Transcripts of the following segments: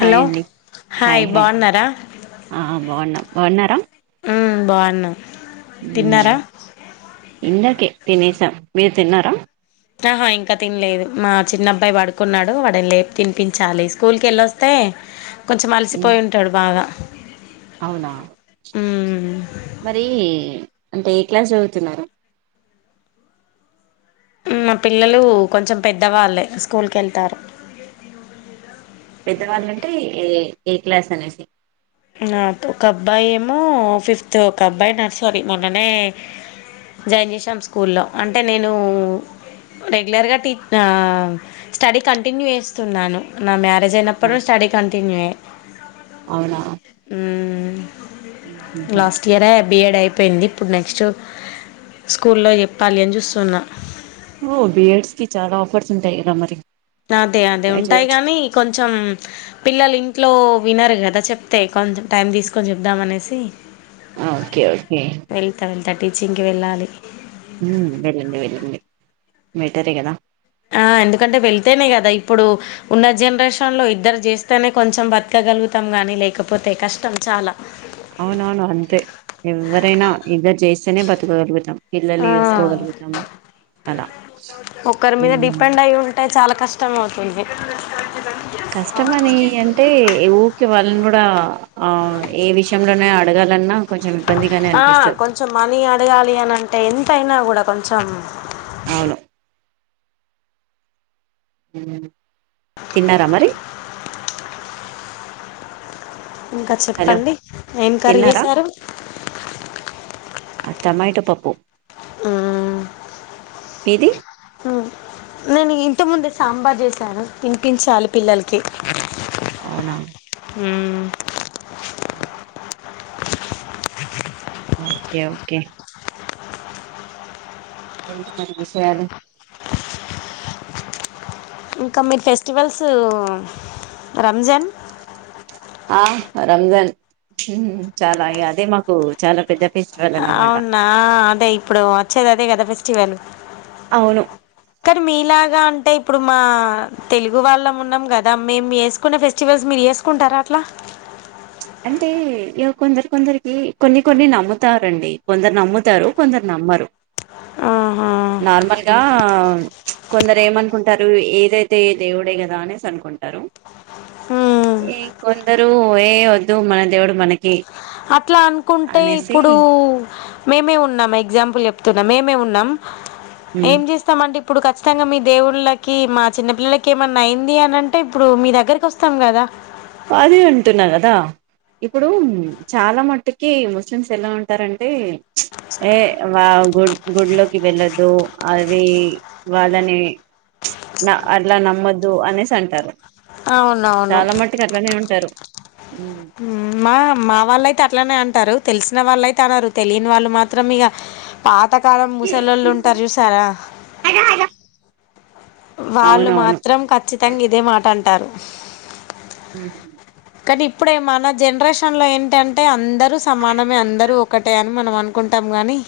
Hi అండి hi బాగున్నారా ఆ బాగున్నాం బాగున్నారా ఉ ఇందాకే తినేసాం మీరు తిన్నారా ఆహా ఇంకా తినలేదు మా చిన్నబ్బాయి వాడుకున్నాడు వాడని లేపు తినిపించాలి స్కూల్ క వెళ్ళొస్తే కొంచెం మ్మ్ అలసిపోయి ఉంటాడు బాగా అవునా ఉ మరి అంటే ఏ క్లాస్ చదువుతున్నారు మా పిల్లలు కొంచెం పెద్దవాళ్ళే స్కూల్కి వెళ్తారు పెద్దవాళ్ళంటే ఏ ఏ క్లాస్ అనేసి నా ఒక అబ్బాయి ఏమో ఫిఫ్త్ ఒక అబ్బాయి నర్సరీ మొన్ననే జాయిన్ చేసాం స్కూల్లో అంటే నేను రెగ్యులర్ గా ఇట్టా స్టడీ కంటిన్యూ చేస్తున్నాను నా మ జనప్పుడు ఆ, స్టీడి కంటిన్యూ అవునా మ్మ్. లాస్ట్ ఇయరే బిఎడ్ యిపో పోయింది ఇప్పుడు నెక్స్ట్ స్కూల్లో చెప్పాలి అని చూస్తున్న ఓ బియడ్స్ కి చాలా ఆఫర్స్ ఉంటాయి కదా మరి అదే అదే ట్రై ఉంటాయి చేయొచ్చు కాగాని కొంచెం పిల్లలు ఇంట్లో వినరు కదా చెప్తే కొంచెం టైం తీసుకొని చెప్దాం అనేసి ఓకే ఓకే ఇంత టీచింగ్కి వెళ్ళాలి వెళ్ళండి వెళ్ళండి బెటరే కదా ఆ ఎందుకంటే వెళ్తేనే కదా ఇప్పుడు ఉన్న జనరేషన్ లో ఇద్దరు జేస్తేనే కొంచెం బతకగలుగుతాం కానీ లేకపోతే కష్టం చాలా అవునవును అంతే ఎవరైనా ఇకా చేస్తేనే బతుకగలుగుతాం ఆ పిల్లలు వేసుకోగలుగుతాం అలా కష్టమవుతుంది కష్టమని అంటే ఊరికే వాళ్ళన్ గూడ ఇ ఆ ఏ విషయంలోనే అడగాలన్నా కొంచెం ఇబ్బందిగానే ఆ అనిపిస్తది కొంచెం మనీ అడగాలి అని అంటే ఎంతయినా కూడా కొంచెం అవును తిన్నారా మరి ఇంకా హలో చెప్పండి ఎంకరీ తిన్నారా చేేశారు ఆ టొమాటో పప్పుూ ఆ మీది నేను ఇంత ముందే సాంబార్ చేసాను తినిపించాలి పిల్లలకి అవునా ఉ అ ఓకే ఓకే ఎంటి మరి విషయాలు ఇంకా మీరు ఫెస్టివల్స్ రంజాన్ ఆ రంజాన్ చాలా అ అదే మాకు చాలా పెద్ద ఫెస్టివల్ అన్నమాట అవునా అదే ఇప్పుడు వచ్చేది అదే కదా ఫెస్టివల్ అవును క్కరి మీలాగా అంట అంటే ఇప్పుడు మా తెలుగు వాళ్ళం ఉన్నాం గదా మేము జేసుకునే ఫెస్టివల్స్ మీరు జేసుకుంటారా అట్లా అ అంటే ఇగ కొందరి కొందరికి కొన్ని కొన్ని నమ్ముతారండి కొందరు నమ్ముతారు కొందరు నమ్మరు ఆహా నార్మల్గా కొందరు ఏమనుకుంటారు ఏదైతే ఏ దేవుడే కదా అనేసి అనుకుంటారు మ్మ్ ఏ ఇంకొందరు ఏ వద్దు మన దేవుడు మనకి అట్లా అనుకుంటే అనేసి ఇప్పుడు మేమే ఉన్నం ఎగ్జాంపుల్ చెప్తున్నా మేమే ఉన్నం ఏం చేస్తామండి ఇప్పుడు ఖచ్చితంగా మీ దేవుళ్ళకి మా చిన్నపిల్లలకి ఏమన్నా అయింది అని అంటే ఇప్పుడు మీ దగ్గరికి వస్తాం కదా అదే అంటున్నా కదా ఇప్పుడు చాలా మట్టుకి ముస్లిమ్స్ ఎలా ఉంటారంటే ప్చ్ ఏ వావ్ గు గుడ్లోకి వెళ్ళొద్దు అవి వాళ్ళని ప్చ్ న అట్లా నమ్మద్దు అనేసి అంటారు అవునవును చాలా మట్టుకు అట్లానే ఉంటారు మా మా వాళ్ళయితే అట్లనే అం టారు తెలిసిన వాళ్ళయితే అనరు తెలియని వాళ్ళు మాత్రం ఇక ఆప్ తకాలం ముసలోళ్ళు ఉంటారు చూసారా వాళ్ళు అవునవును మాత్రం ఖచ్చితంగా ఇదే మాట అంటారు ఊ కానీ ఇప్పుడే మన జనరేషన్ లో ఏంటంటే అందరూ సమానమే అందరూ ఒకటే అని మనం అనుకుంటాము వని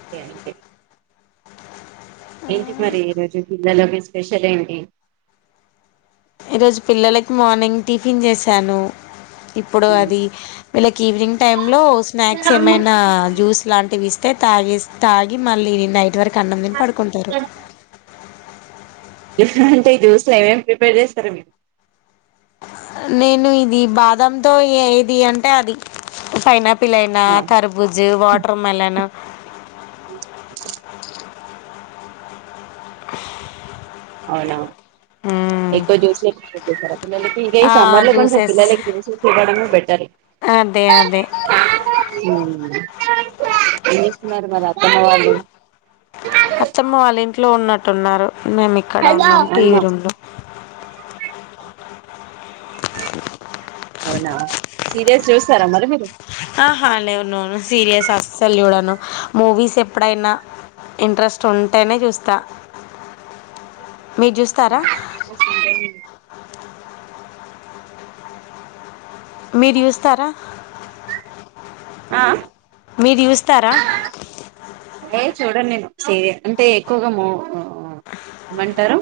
అంతే అంతే ఏంటి మరి ఈరోజు పిల్లలో మీ స్పెషల్ ఏంటి ఈరోజు పిల్లలకి మార్నింగ్ టిఫిన్ చేశాను ఇప్పుడు ఉమ్. అది వీళ్ళకి ఈవినింగ్ టైమ్ లో స్నాక్స్ ఏమైనా జ్యూస్ లాంటివి ఇస్ తే తాగిస్ తాగి మళ్ళీ నైట్ వరకు అన్నం దిని పడుకుంటరు అంటే ఈ జూస్ ల ఏమేమి ప్రిపేర్ చేస్తరు మీరు నేను ఇది బాదంతో ఏ ఏది అంటే అది ఫైనాప్ పిలనా ఆ, తరబుజు వాటర్మెలను అవునా ఆ ఎక్కువ జ్యూస్ ఏ ప్రిఫర్ చేస్తారా పిల్లలకి ఇగ ఈ ఆ సమ్మర్ లో కొంచెం జ్యూసెస్ పిల్లలకి జ్యూసెస్ ఇవ్వడమే బెటర్ అదే అదే ఉమ్. ఏం జెస్తున్నారు మరి అత్తమ్మ వాళ్ళు అత్తమ్మ వాళ్ళ ఇంట్లో ఉన్నట్టున్నారు మేము ఇక్కడ ఉన్నాం టీవీ అవునా రూం లో అవునా సీరియల్స్ చూస్తారా మరి మీరు ఆహా లేదు నో నో సీరియల్స్ అస్సలు చూడను మూవీస్ ఎప్పుడైనా ఇంట్రెస్ట్ ఉంటేనే చూస్తా మీరు చూస్తారా మీరు చూస్తారా ఆ మీరు చూస్తారా ఏ చూడను నేను సీరియల్ అంటే ఎక్కువగా మొ ఏమంటరు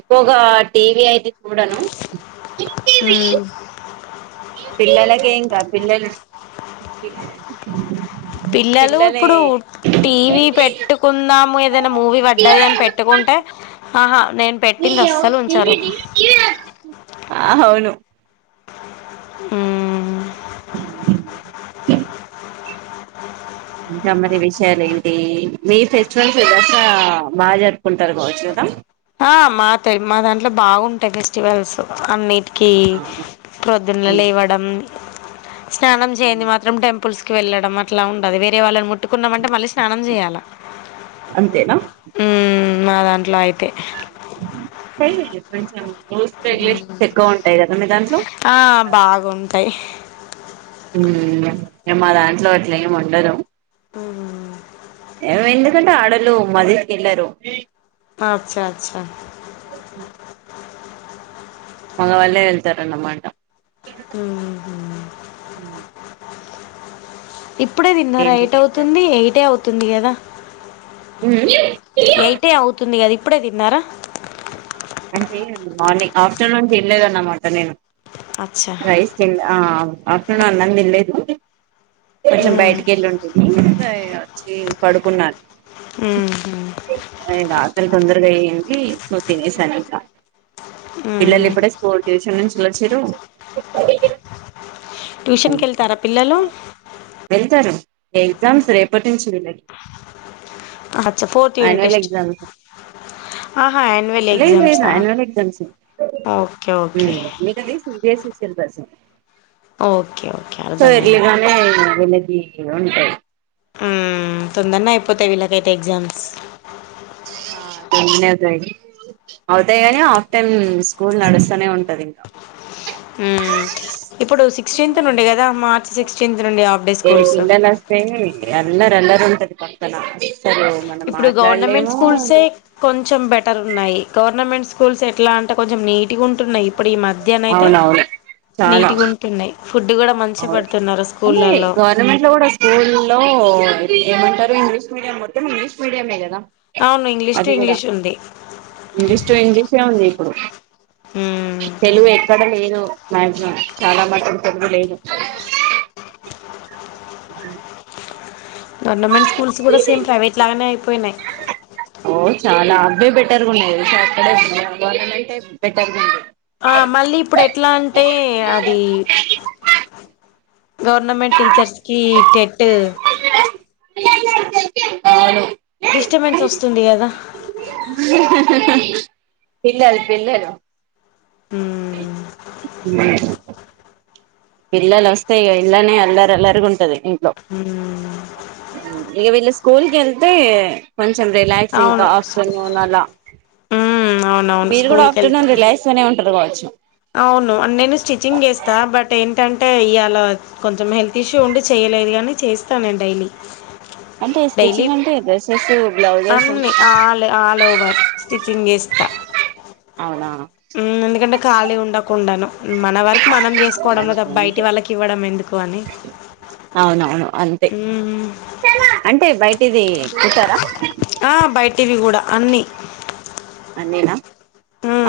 ఎక్కువగా టీవీ అయితే చూడను ఊ పిల్లలకె ఇంకా పిల్లలు పిల్లలు పిల్లలే ఇప్పుడు టీవీ పెట్టుకుందాము ఏదైనా మూవీ పడ్డది అని పెట్టుకుం టే హ అవును ఊ ఇంకా మరి విషయాలు ఏంటి మీ ఫెస్టివల్స్స బాగా జరుపుకుంటారు కావచ్చు కదా ఆ మాతె మా దాంట్లో బాగుంటాయి ఫెస్టివల్స్ అన్ని కి ప్రొద్దున్నే లేవ్వడం స్నానం చేయంది మాత్రం టెంపుల్స్ కి వెళ్ళడం అట్లా ఉండదు వేరే వాళ్ళని ముట్ ముట్టుకున్నామంటే మళ్ళీ స్నానం చేయాల అంతేనా మా దాంట్లో అయి టే కొంచెం రూల్స్ రెగ్యులేషన్స్ ఎక్కువ ఉంటాయి కదా మీ దాంట్లో ఆ బాగుంటాయి మా దాంట్లో అట్లే ఏమి ఉండరు హ్మ్మ్ ఎందుకంటే ఆడలు మది వెళ్ళరు అచ్చా అచ్చా మగవాళ్ళే వెళ్తారన్నామాట హ్మ్మ్ ఇప్పుడే ఏం తిన్నారా ఎట్ చేశారు అవుతుంది ఎయిటే అవుతుంది కదా ఎయిట్ అవుతుంది కదా ఇప్పుడే తిన్నారా అంటే మార్నింగ్ ఆఫ్టర్నూన్ తినలేదన్నమాట నేను అచ్చా రైస్ తిన్ ఆ ఆఫ్టర్నూన్ అన్నం తినలేదు కొంచెం ఉమ్ బయటికి కేళ్ళింటిని వచ్చి పడుకున్నాను ఉమ్మ్ ఆకలి తొందరగా అయ్యింది సూ తినేసానింకా పిల్లలు ఉమ్ ఇప్పుడే స్కూల్ ట్యూషన్ నుంచి వచ్చిరు ట్యూషన్ కీ వెళ్తారా పిల్లలు వెళ్తారు ఎగ్జామ్స్ రేపటి నుంచి విళ్ళగి అచ్చా fourth unit annual test exams ఆహా యాన్యువల్ లేదు లేదు ఎగ్జామ్సా అన్యువల్ ఎగ్జామ్స్ ఓకే ఓకే మీ కేల్లి CBSE syllabus okay okay so అర్ధమైంది ఎర్లీగానే వీళ్ళకి ఉంటాయి హ్మ్మ్ తొందరనే అయిపోతాయి వీళ్ళకైతే ఎగ్జామ్స్ ఆ తొందనే అయితాయి అవుతాయి గానీ హాఫ్ టన్ స్కూల్ నడుస్తూనే ఉంటది ఇంకా ఇప్పుడు సిక్స్టీన్త్ నుండి కదా మార్చ్ సిక్స్టీన్త్ నుండి హాఫ్ డే ఏ స్కూల్స్ పిల్లల వస్తే అల్లరి అల్లరి ఉంటది పక్కన అసలు మనం ఇప్పుడు గవర్నమెంట్ మాట్లాడలేము స్కూల్సే కొంచెం బెటర్ ఉన్నాయి గవర్నమెంట్ స్కూల్స్ ఎట్లా అంటే కొంచెం నీట్గా ఉంటున్నాయి ఇప్పుడు ఈ మధ్యాన అయితే అవునవును నీట్గా ఉంటున్నాయి ఫుడ్ కూడా మంచిగా అవు పెడుతున్నారు అంటే స్కూళ్ళలో గవర్నమెంట్ లో కూడా స్కూల్ లో ఏమంటారు ఇంగ్లీష్ మీడియం మొత్తం ఇంగ్లీష్ మీడియమే గదా అవును ఇంగ్లీష్ టు ఇంగ్లీష్ ఉంది ఇంగ్లీష్ టు ఇంగ్లీషే ఉంది ఇప్పుడు మ్మ్ తెలుగు ఎక్కడ లేదు మాక్సిమం చాలా మాత్రం తెలుగు లేదు గవర్నమెంట్ స్కూల్స్ కూడా సేమ్ ప్రైవేట్ లాగానే అయిపోయినాయి ఓ చాలా అవే బెటర్గా ఉండాయి అక్కడంటే బెటర్గా ఉన్నాయి ఆ మళ్ళీ ఇప్పుడు ఎట్లా అంటే అది గవర్నమెంట్ టీచర్స్కి టెట్ అవును డిస్టబెన్స్ వస్తుంది కదా పిల్లలు పిల్లలు మ్మ్ ఇిల్ల్లో వస్తే ఇ ఇల్నే ఎల్రు ఎలరి ఉంటది మ్మ్ ఇక వీళ్ళ స్కూల్ క వెళ్తే మంచి కొ అవును రసింగ్ాల మ్మ్ అవునవును మీరు కూడా స్కూల్కి వెళ్తే ఆఫ్టర్నూన్ రిలాక్స్ నే ఉంటారు కాబట్ు అవును నేను స్టిచ్చింగ్ చేస్తా బట్ ఏంటంటే ఇవాళ కొ కొంచెం హెల్త్ ఇష్యూ ఉండి చేయలేదు కానీ చేస్తాను నేను డైలీ అంటే డైలీ స్టిచ్చింగ్ అంటే డ్రెస్సెస్ బ్లౌజెస్ అన్ని ఆల్ ఆల్ ఓవర్ స్టిచ్చింగ్ చేస్త కుత్త అవునా ఎందుకంటే కాళి ఉండకు ఉండను మన వరకు మనం చేసుకోవడంంలో త అంతే బయటి అంతే వాళ్ళకి ఇవ్వడం ఎందుకు అని అవునవును అంతే మ్మ్ అంటే బయటిది ఎ కుతారా బయటివి కూడా అన్నీ అన్నేనా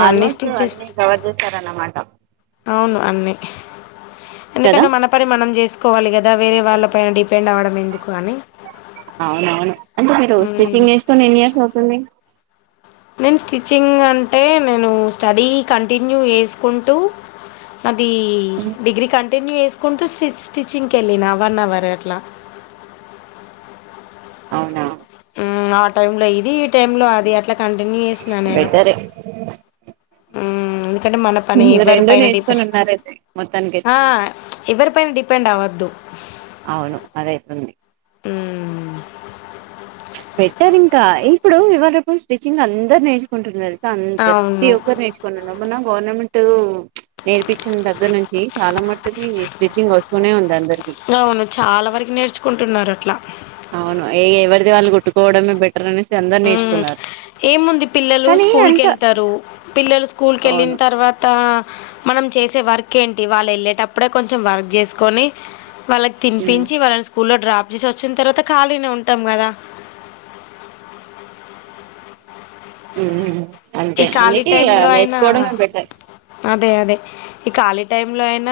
ఆల్మోస్ట్ అన్ని చేస్తా కవర్ చేస్తారన్నమాట అన్నీ కదా ఎందుకంటే మన పని మనం చేసుకోవాలి కదా వేరే వాళ్ళ పన డి అవునవును అంటే మీరు మ్మ్ స్టిచ్చింగ్ వేసుకొని ఎన్ని ఇయర్స్ అవుతుంది నేను స్టిచ్చింగ్ అంటే నేను స్టడీ కంటిన్యూ చేసుకుంటూ నాది డిగ్రీ కంట కన్ వసుకుంటూ స్టింగ్ వెళ్ళిన వన్ అవర్ అట్లా అవునా ఆ టై లో ఇది ఈ టైమ్ లో అది అట్లా కంటిన్యూ చేసినా నేను బెటరే మ్మ్ ఎందుకంటే మన పని ఇవ్వరి రెండు పైన నేర్చుకొని ఉన్నారైతే మొత్తానికైతే ఆ ఎవరి పైన డిపెండ్ అవద్దు అవును అదైతుంది అ బెటర్ ఇంకా ఇప్పుడు ఇవాళప్పు స్టిచ్చింగ్ అందరు నేర్చుకుంటున్నారు ప్రతి అవును ఒక్కరు నేర్చుకుని మొన్న గవర్నమెంట్ నేర్పించిన దగ్గర నుంచి చాలా మట్టుకి స్టిచ్చింగ్ వస్తూనే ఉంది అంద అవును చాలా వరకు నేర్చుకుంటున్నారు అట్లా అవును ఏ ఎవరిది వాళ్ళు కుట్టుకోవడమే బట్ అందరు మ్మ్ నేచున్నారు ఏముంది పిల్లలు స్కూల్కి వెళ్తారు పిల్లలు స్కూల్కి వెళ్ళిన అవును తర్వాత మనం చేసే వర్క్ ఏంటి వాళ్ళు వెళ్ళేటప్పుడే కొంచెం వర్క్ చేసుకొని వాళ్ళకి ఉమ్ తినిపించి వాళ్ళని స్కూల్లో డ్రాప్ చేసి వచ్చిన తర్వాత ఖాళీనే ఉంటాం కదా ఉ ఈ అంతే ఖాళీ అందుకే టైంలో అయినా నేర్చుకోవడంే బట్టారు అదే అదే ఈ ఖాళీ టై లో అయినా